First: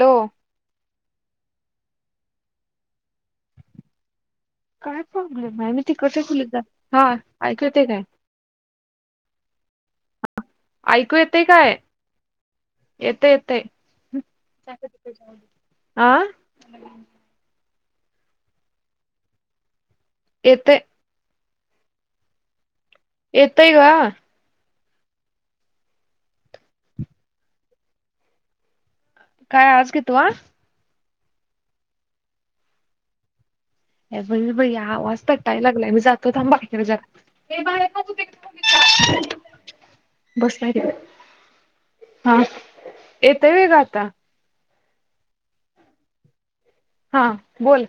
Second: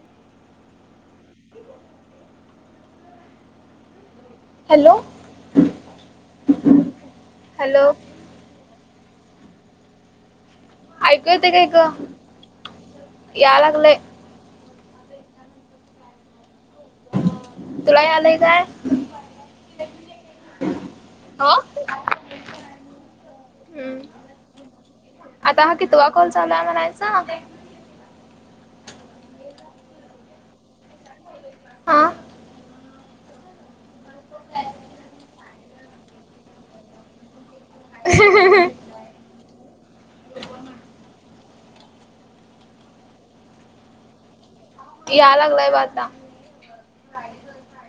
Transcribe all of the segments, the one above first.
Hello. Hello काय problem आहे मी तिकडल हा ऐक हॅलो ते काय. ऐकू येतेय काय येत या येते. लागलंय आ तुलाही आलंय काय. येते. हो. येतय का. आता ह कि तुवा कोल चालाय म्हणायच. काय आज घे तू. हा. पण आवाज तर टायला लागलाय मी जातो थांबा बाहेर जरा. हे बाहे ना तू. बसल्या ठिक हा येत व का आता. या लागलाय ब आता. हां बोल.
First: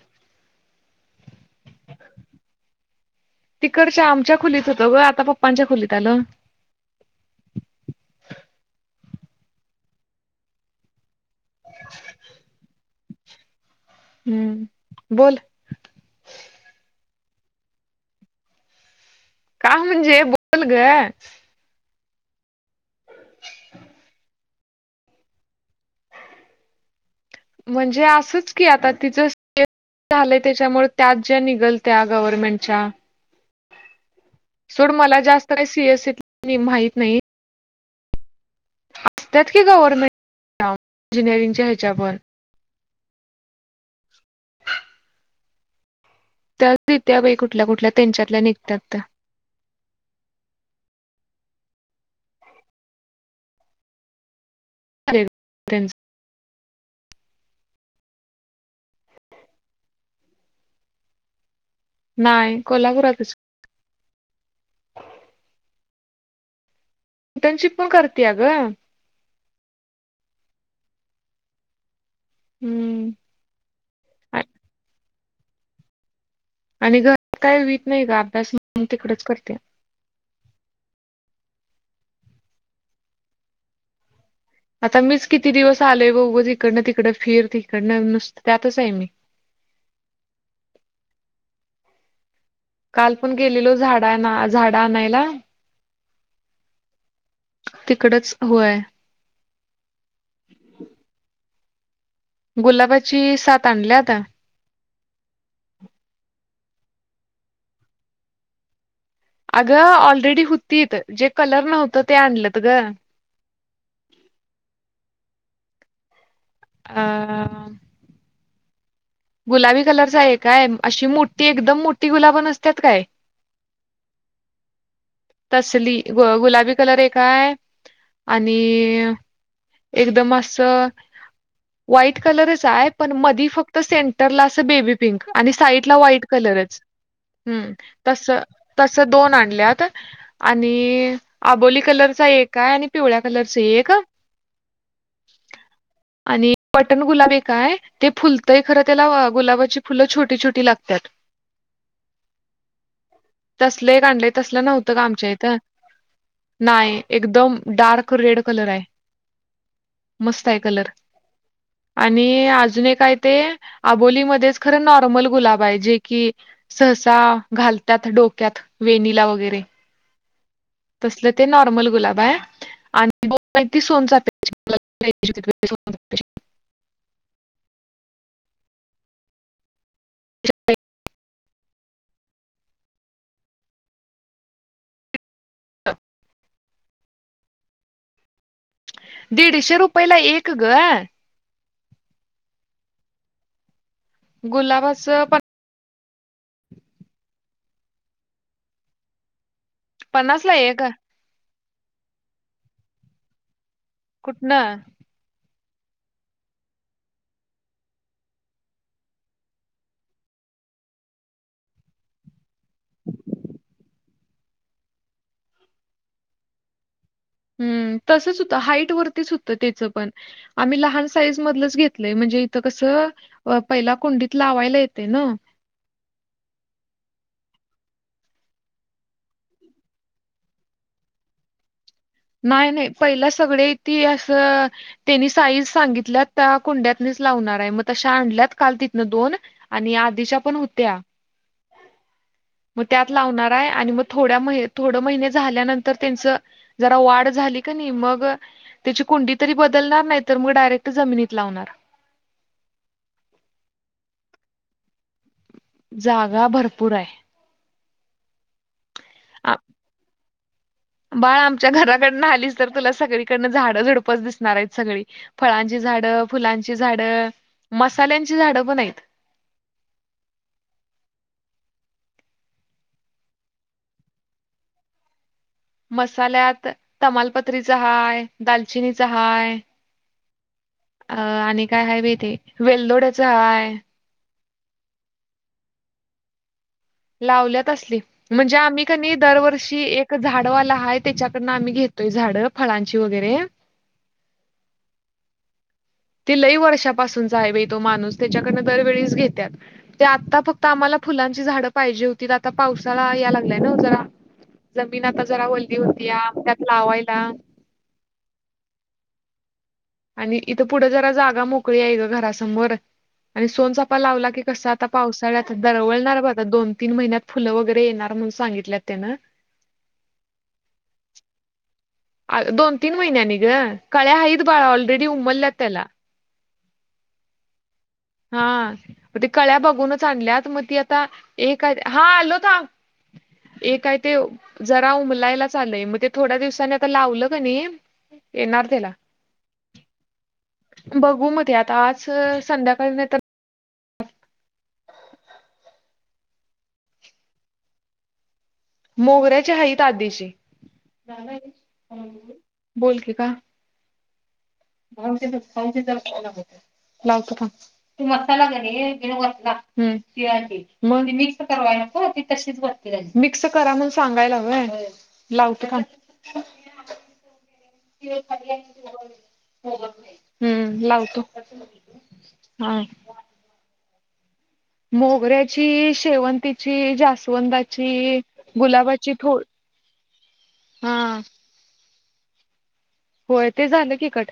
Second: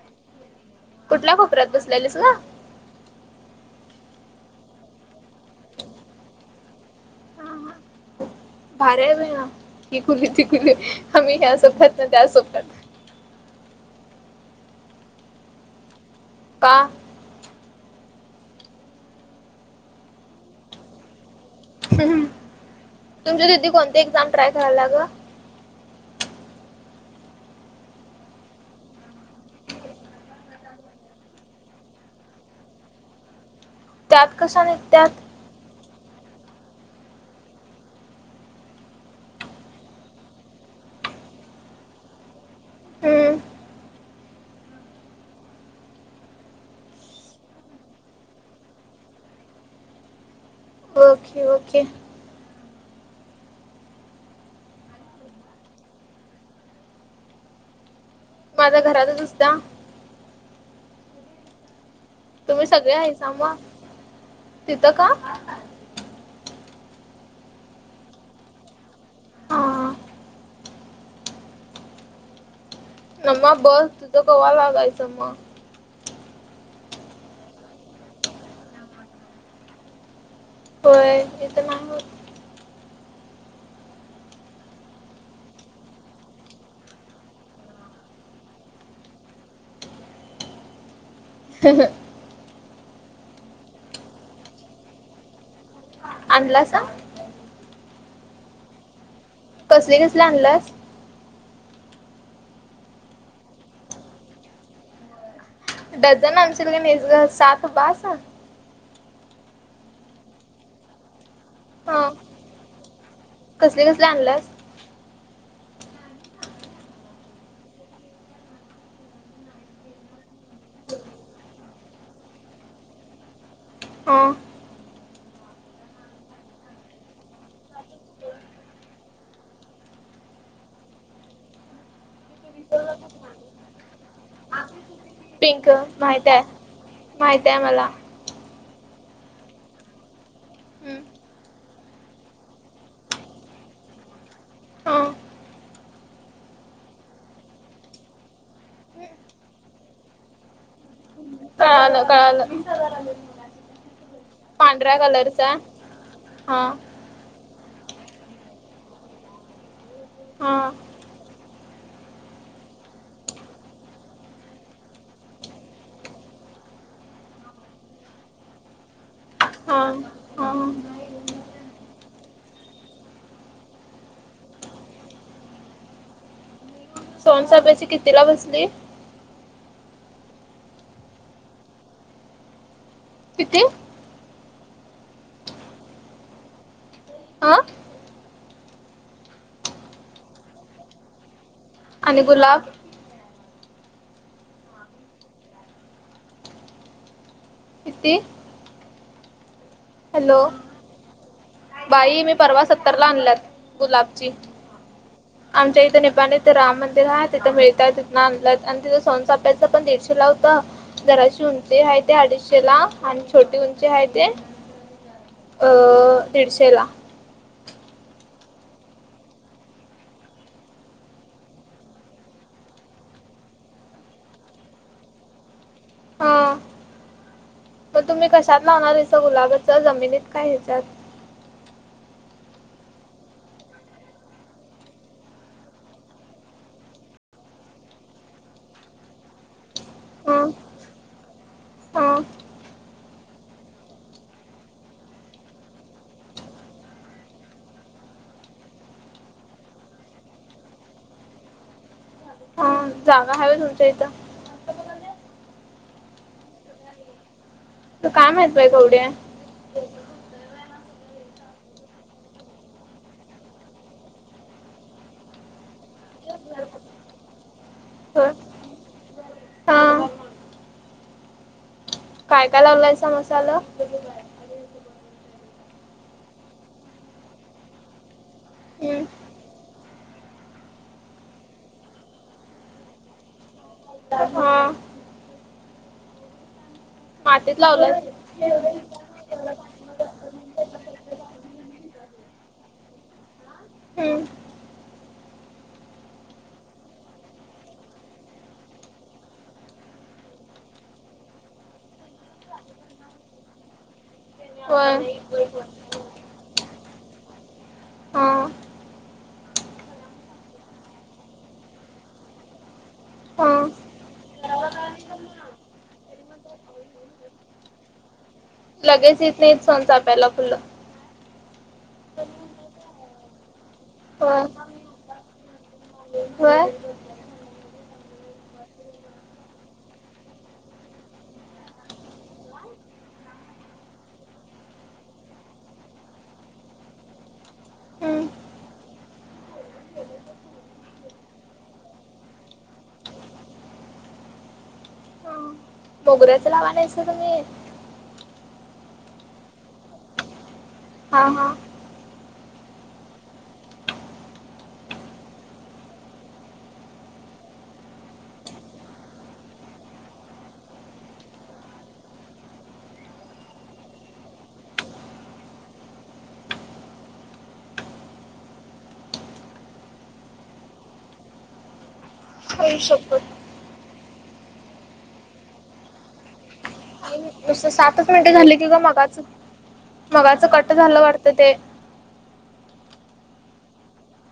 कुठल्या कोपऱ्यात बसलेलेस व. तिकडच्या आमच्या खोलीत होतं ग आता पप्पांच्या खोलीत आलं. भार आहे ब ना क कुली तिकुली आम्ही ह्या सोपतात ना त्या सोपतात. हम्म बोल. का का म्हजे बोलग. ह तुमच्या तिथी कोणती एक्झाम ट्राय करायला ला गं. [inaudible] म्हणजे असंच की आता तिचं. झालंय त्याच्यामुळे त्यात ज्या निघलत्या गव्हर्नमेंटच्या. त्यात कस. सोड मला जास्त का सीएससीत माहीत नाही. त्यात की गवरर्नमेंट इंजिनिअयरिंगच्या ह्याच्या पण. हम्म [inaudible] त्यारीत्या काही कुठल्या कुठल्या त्यांच्यातल्या निघतात त्या. Okay okay. अर. माझा घरातचुसता. नाही तुम्ही सगळे आहेसा कोल्हापुरातच म तिथं का. इंटर्नशिप पण करते अ ग. हा. हम्म. न्मा बस तिथं आ- कवा्हा ला जायचं मग आणि घर काय वत नाही का अभ्यास म्हणून तिकडच करते होय ते तर मा आता मीच किती दिवस आलेय बघ तिकडनं तिकडं फिर तिकडनं नुसतं त्यातच आहे मी. खब [unintelligible] काल पण गेलेलो झाडा झाड आणायला. आणलासा. तिकडच होय. कसले कसले आणलास. गुलाबाची सात आणल्या आता. डझन आणशील का नि सात बास. अगं ऑलरेडी होतीत जे कलर हा नव्हतं ते आणलंत ग. कसले कसले आणल्यास. ह. गुलाबी कलरच आहे काय अशी मोठी एकदम मोठी गुलाब नसतात काय. हा. तसली ग गुलाबी कलर एक हाय आणि. एकदम असं. व्हाईट कलरच आहे पण मधी फक्त सेंटरला अस बेबी पिंक आणि साईडला व्हाईट माहित आहे कलरच माहित आहे मला तस तस दोन आणल्यात. आणि हम्म. आबोली कलरचा एक आहे आणि पिवळ्या कलरचा एक. [inaudible] आणि बटण गुलाबी काय. ते फुलतंय खरं त्याला गुलाबाची फुलं छोटी छोटी लागतात. कळालं कळालं तसले एक आणले तसले नव्हत. पांढऱ्या का आमच्या कलरचा इथं हा नाही एकदम डार्क रेड कलर आहे मस्त हा आहे कलर. आणि अजून एक काय ते आबोलीमध्ये खरं नॉर्मल गुलाब आहे जे की. सहसा घालतात डोक्यात वेनिला वगैरे. हा हा तसलं ते नॉर्मल गुलाब आहे आणि ब माहिती सोनचा प्यायची. सोहन साहेबची किती ला बसली किती हा. हा दीडशे रुपयला एक ग. आणि गुलाब. गुलाबच कितीे. पन्नास ला एक. बाई मी परवा सत्तरला आणल्यात गुलाबची कुठनं? आमच्या इथं निपपाण इथं राम मंदिर आहे तिथं मिळतात तिथून आणलंत आणि तिथं स. त्याच पण दीडशेला होत. जराश उंची आहे ते अडीचशे ला आणि छोटी उंची आहे ते अह दीडशेला हम्म तसंच होतं हाईट वरतीच होतं त्याचं पण आम्ही लहान साईज मधलंच घेतलंय म्हणजे इथं कसं पहिला कुंडीत लावायला येते न हा मग तुम्ही कशात लावणार याचं गुलाबाचं जमिनीत काय ह्याच्यात नाही नाही पहिला सगळे ती असं त्यांनी साईज सांगितल्या त्या कुड्यातनीच लावणार आहे मग तशा आणल्यात काल तिथनं दोन. आणि आ दिशा हा पण होत्या [inaudible] मग त्यात लावणार आहे आणि मग थोड्या महि थोडं महिने झाल्यानंतर त्यांचं जरा वाढ झाली का नाही मग त्याची कुंडी तरी बदलणार नाही तर मग डायरेक्ट जमिनीत लावणार. हा जागा हव तुमच्या इथं जागा भरपूर आहे. तू काय माहित बाई [unintelligible] ह बाळ आमच्या घराकडन आलीच तर तुला सगळीकडन झाडं झुडपच दिसणार आहेत सगळी. फळांची झाडं फुलांची झाड होय मसाल्यांची झाडं पण आहेत. हा. काय लावलायचा मसाला मसाल्यात तमालपत्रीचा हाय हम्म दालचिनीचा हाय अ आणि काय ह बी ते वेलदोड्याच हाय. हा मातीत लावल्यात असली म्हणजे लावलाय. आम्ही कणी दरवर्षी एक झाडवाला हाय त्याच्याकडनं आम्ही घेतोय झाडं फळांची वगैरे हम्म ती लई वर्षापासूनचा आहे बा तो माणूस त्याच्याकडनं दरवेळीच घेतात ते आता फक्त आम्हाला फुलांची झाडं पाहिजे होती आता पावसाळा या लागलाय ना जरा जमीन होय आता जरा वल्ली होती या त्यात लावायला हा आणि इथं पुढं जरा जागा मोकळी आहे ग घरासमोर आणि हा सोनचापा लावला की कस आता पावसाळ्यात दरवळणार बघ दोन तीन महिन्यात फुलं वगैरे येणार म्हणून सांगितले. लगेच इत नाही सोनचाफ्याला फुलं दोन तीन महिन्यानी ग, कळ्या हाईत बाळा ऑलरेडी उमलल्यात त्याला हो हा मग ते कळ्या बघूनच आणल्यात मग ती आता एक हा आलो थांब. एक काय ते जरा उमलायलाच आलय मग ते थोड्या दिवसाांनी आता लावलं का नाही हम्म येणार त्याला बघू म ते आता आज संध्याकाळ म मोगऱ्याचं लावानायचं तुम्ही मोगऱ्याचे ह त आ देशी हा हा बोलते का [unintelligible] लावतो थांब. ती मसाला कणी वतला हम तिळा मगून मिक्स करावय नको ती तशीच बरणी मिक्स करा म्हण सांगायला व्हय, लावतो थांब. [unintelligible] हम्म लावतो. हा आई शप्पत मोगऱ्याची, शेवंतीची जास्त नुसतं सातच जास्वंदाची, मिनिटे झाली की ग गुलाबाची मगाच थो मगाच कट हा झालं वाटतं ते होय ते झालं की कट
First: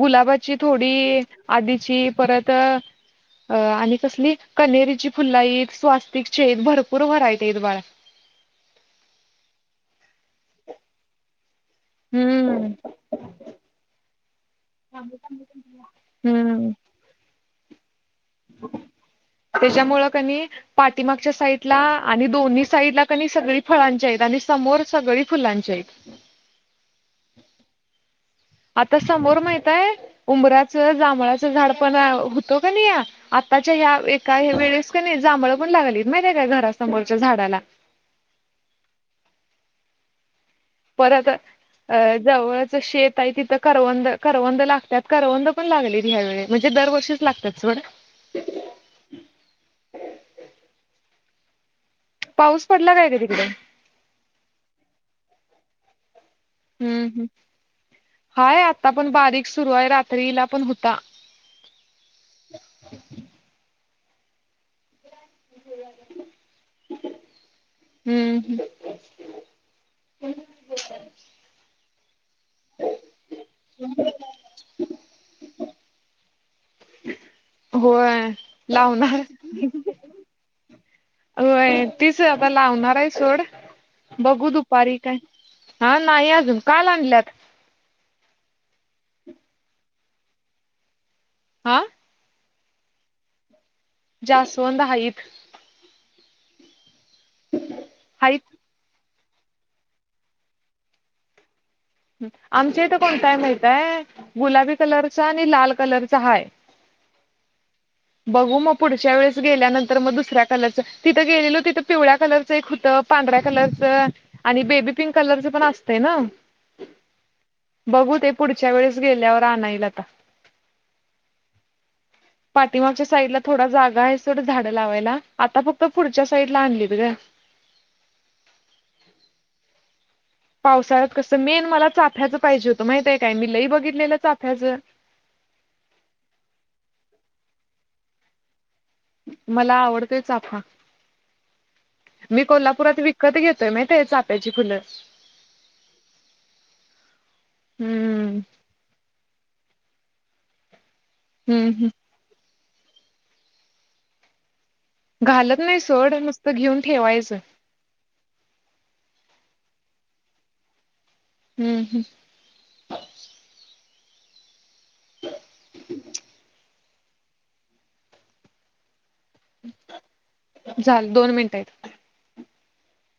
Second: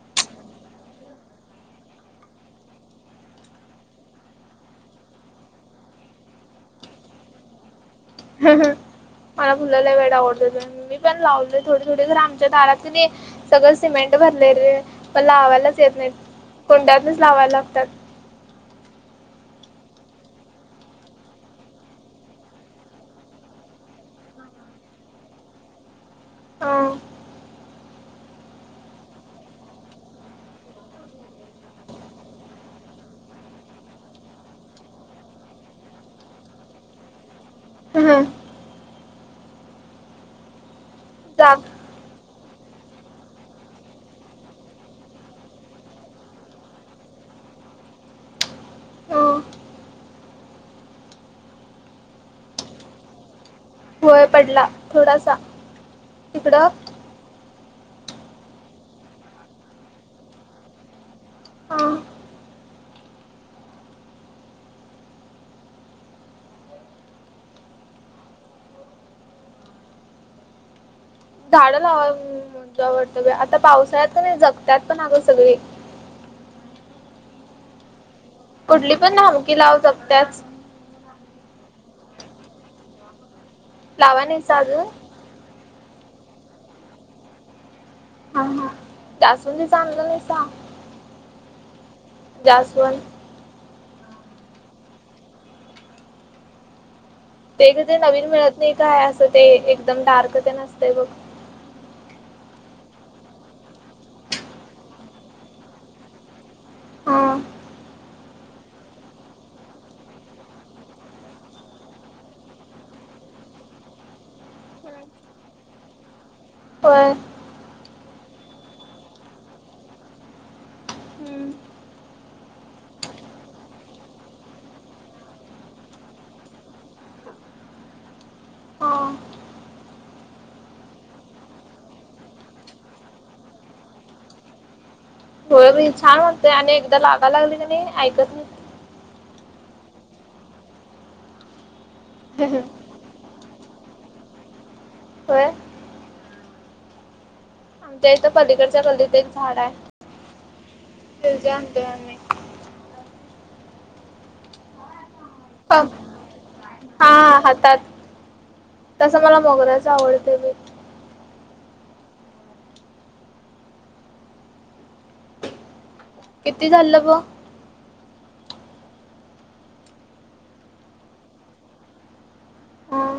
गुलाबाची थोडी, आधीची परत अ आणि कसली कनेरीची फुल्ल हाईत, स्वास्तिक भरपूर व्हरायटी आहेत बाळा. हाह मला फुल लय वेळ आवडत मी पण लावल. थोडे थोडे घर आमच्या हम्म दारात सगळं सिमेंट भरले र आहे पण लावायलाच येत नाही हम्म कोंड्यातच लावायला लागतात त्याच्यामुळं कनी पाठीमागच्या साईडला आणि दोन्ही साईडला क सगळी फळांच्या आहेत आणि समोर सगळी फुलांच्या आहेत हा आता समोर माहितय उबराचं जांभळाचं झाड पण होतं का नि या आताच्या ह्या एका वेळेस का नाही जांभळ पण लागलीत माहितीे काय घरासमोरच्या झाडाला ह पराता जाग जवळच शेत आहे तिथं करवंद करवंद लागतात करवंद पण लागलेत ह्या वेळे म्हणजे दरवर्षीच लागतात सथडं ह पाऊस पडला काय का तिकडे होय पडला थोडासा तिकडं हम्म ह् हाय आता पण बारीक सुरू आहे रात्रीला पण होता अं, हम्म झाडं लावा म्हणजो आवडतं आता पावसाळ्यात नाही जगत्यात पण अगं सगळी होय कुठली पण लावणार झाड लावू शकतच होय तीच आता लावणार आहे सोड लावा नाही बघू सा अजून दुपारी काय हा नाही अजून का आणल्यात हा हा त्या असून चागल नाही स हा जास्वंद जास्वंद हाईत ते क ते नवीन मिळत हाईत नाही काय असं ते एकदम डार्क ते नसतं बघ आमच्या इथे कोणताही माहीतीय गुलाबी कलरचा आणि लाल कलरचा हाय हो बघू मग पुढच्या वेळेस गेल्यानंतर मग दुसऱ्या कलरचं तिथं गेलेल तिथ पिवळ्या कलरचं एक होतं पांढऱ्या कलरच आणि बेबी पिंक कलरचं पण असतें ना हो बघू ते पुढच्या वेळेस गेल्यावर आणाईल आता हं पाठिमागच्या साईडला थोडा जागा आहे सोड झाडं लावायला आता फक्त पुढच्या साईडला आणलीत गं हां पावसाळ्यात कसं मेन मला चाफ्याचं पाहिजे होतं माहितीय काय मी लई बघितलेलं चाफ्याचं थोडं छान होते आणि एकदा लागाय लागली नाही ऐकत नाही मला आवडतय चाफा मी कोल्हापुरात विक कधी घेताय माहितहाय चाफ्याची फुलं होय आमच्या इथं हम्म पलीकडच्या गल्लीत एक झाड आहे हम्म हम्म [unintelligible] घालत नाही सोड नुस्त घेऊन हा ठेवायचं हातात तसं मला मोगराच आवडते मी हम्म हम्म ह् किती [unintelligible] ब झालं दोन मिनिटं आहेत हां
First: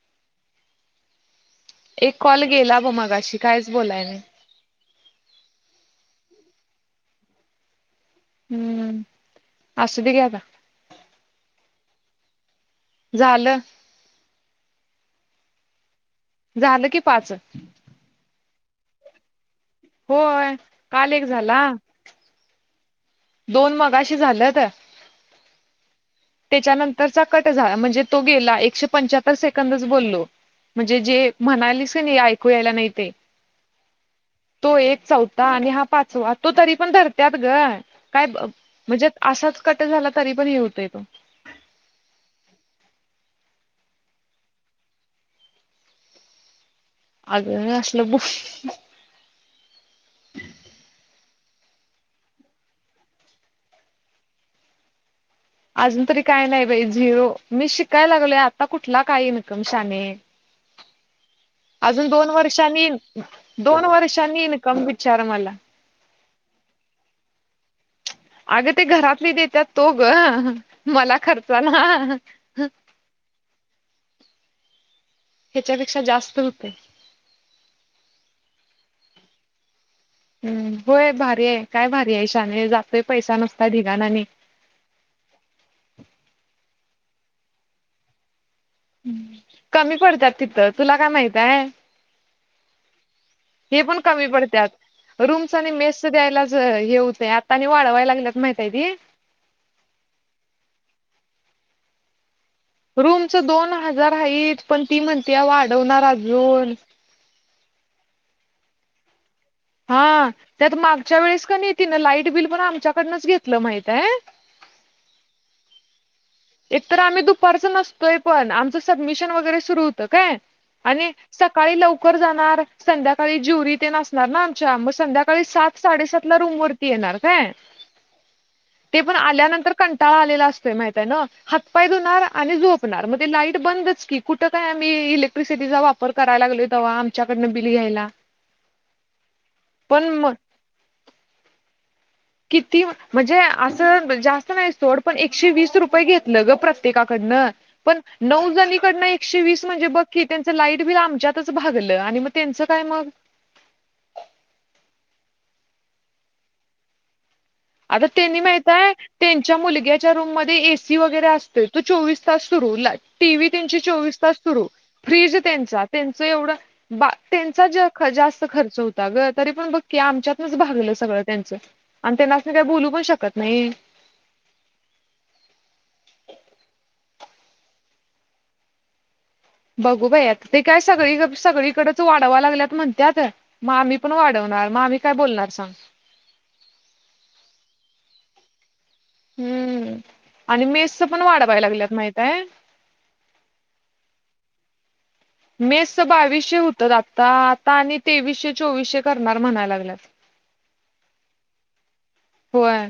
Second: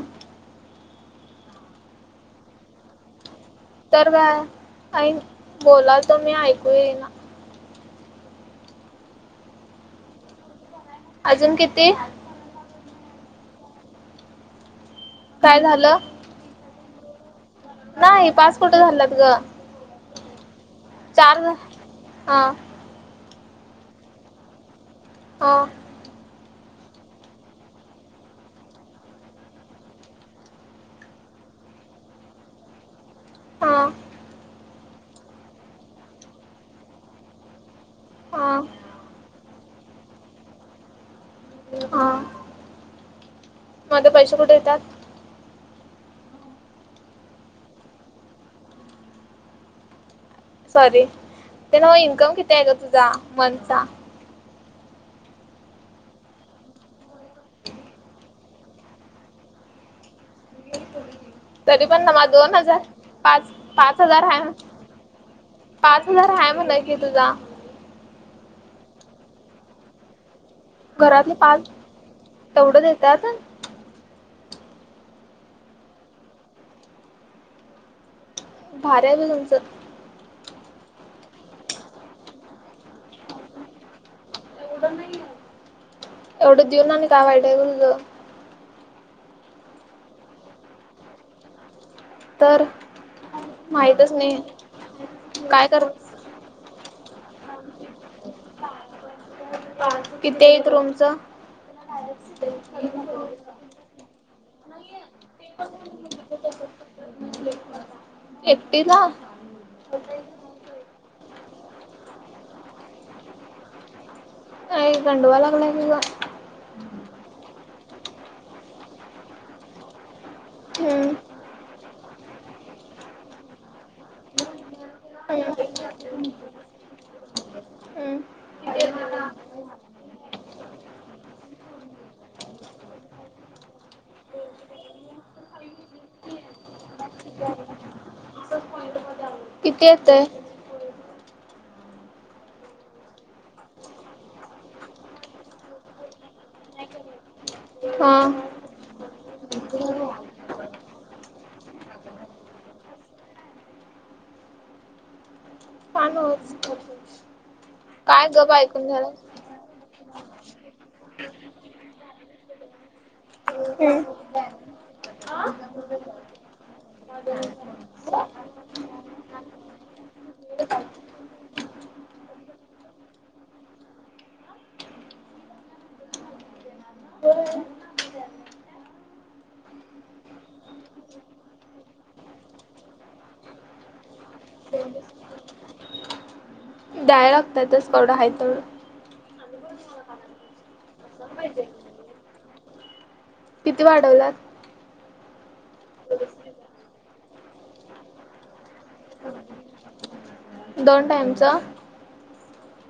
एक कॉल गेला बं मगाशी कायच बोलाय तर नाही काय बोलातो मी ऐकू ये ना हम्म असूदे घे आता अजून किती झालं काय झालं? झालं की पाच! नाही पाच कुठं झाल्यात गं? होय. काल एक चार झाले. झाला दोन मघाशी झाल्यात हो. त्यांच्या नंतरचा कट झाला म्हणजे तो गेला एकशे पंच्याहत्तर सेकंदच बोललो. म्हणजे जे म्हणालीस नाही ऐकू यायला नाही ते! हा तो एक चौथा आणि हा पाचवा तो तरी पण धरत्यात गं. काय हा म्हणजे असाच कट झाला तरी पण हे होतंय तो. हा! माझं पैसे कुठे येतात? अग असलं बो सॉरी, ते नव्ह इन्कम किती आहे गं तुझा मंथचा? अजून तरी काय नाही बाई झिरो मी शिकायला, लागलोय आता कुठला काय इन्कम शाहणे. [unintelligible] तरी पण ना मला दोन हजार वर्षांनी पाच दोन पाच हजार हाय. वर्षांनी इन्कम विचार मला पाच हजार हाय म्हणं की तुझा. अगं ते घरातली देतात तो गं. घरातले पाच तेवढं देत्यात. ह्याच्यांपेक्षा जास्त होतंय. भारी आहे तुमचं! होय भारी आहे काय भारी शाहाणे आहे जातोय पैसा नुसता ढिगांण आणि एवढं देऊन आणि काय वाईट आहे ग तुज? कमी पडत्यात तिथं तुला काय माहिताय? तर हे पण माहितच कमी नाही पडत्यात रूमचं काय आणि कर मेस द्यायलाच हेहुतंय आता आणि वाढवाय लागल्यात माहिताय ती. कितीय रूमचं? रूमच दोन हजार आहेत पण ती म्हणती वाढवणार अजून! एकटीला? हा त्यात मागच्या वेळेस का नाहीेत ना लाईट बिल पण आमच्याकडनंच घेतलं माहित आहे. काय गांडवाईला लागलीय की ग! एकतर आम्ही दुपारच नसतोय पण आमचं सबमिशन वगैरे सुरू होतं काय! आणि हम्म सकाळी लव कर जाणार, संध्याकाळी ज्युरी ते नणार ना आमच्या मग संध्याकाळी हम्म सात साडेसात रूम वर ती येणार काय हम्! ते पण आल्यानंतर कंटाळा आलेला असतय माहितय ना? हातपाय धुणार आणि झोपणार मणे लाईट बंदच की कुठं काय आम्ही इलेक्ट्रिसिटीचा वापर करायला लागलोय तवा आमच्याकडनं बिल घ्यायला. किती येतय? पण किती म्हणजे असं जास्त नाही सोड पण एकशे वीस रुपये घेतलं ग प्रत्येकाकडनं. पण हा नऊ जणीकडन एकशे वीस म्हणजे बघकी त्यांचं लाईट बिल आमच्यातच भागलं आणि मग त्यांचं काय मग [unintelligible] आता काय त्यांनी गप ऐकून माहितय झालं त्यां च्या मुलग्याच्या रूम मध्ये एसी वगैरे असते तो चोवीस तास सुरू ला टी व्ही त्यांची चोवीस तास सुरू फ्रीज त्यांचा त्यांचं एवढं बा त्यांचा जास्त खर्च होता ग तरी पण बघ क आमच्यातनच भागलं सगळं त्यांच! आणि त्यांना अस काही बोलू पण शकत नाही. बघू बाई आता ते काय सगळी सगळीकडेच वाढाव लागल्यात म्हणते आता. मामी पण वाढवणार मामी काय बोलणार सांग. द्याय लागतातच कवढं आहे तेवडं. हम्म आणि मेस पण वाढवाय लागल्यात माहितय. किती वाढवलात. मेस बावीसशे होतात आता आता आणि तेवीसशे चोवीसशे करणार म्हणायला लागल्यात. दोन टाइमचा. होय.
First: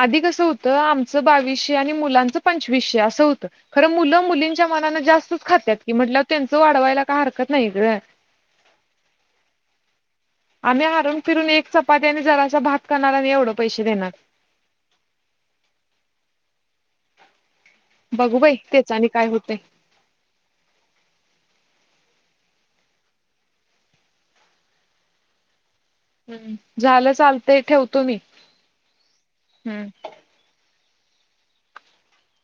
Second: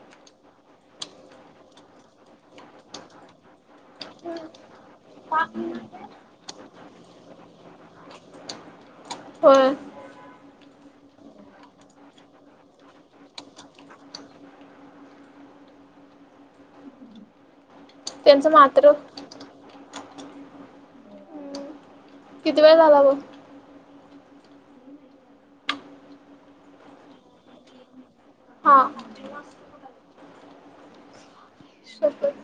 आधी कसं होतं आमचं बावीसशे आणि मुलांचं पंचवीसशे असं होतं. खरं मुलं मुलींच्या मनां जास्तच खातात की म्हटल्या त्यांचं वाढवायला काय हरकत नाही ग. हो आम्ही हारून फिरून एक चपातीने जराशा भात करणार आणि एवढं पैसे देणार. बघू त्यांचं बाय मात्र तेच आणि काय होतय. किती वेळ झाला ग. हम्म झालं चालत ठेवतो मी हा हम्म. शपथ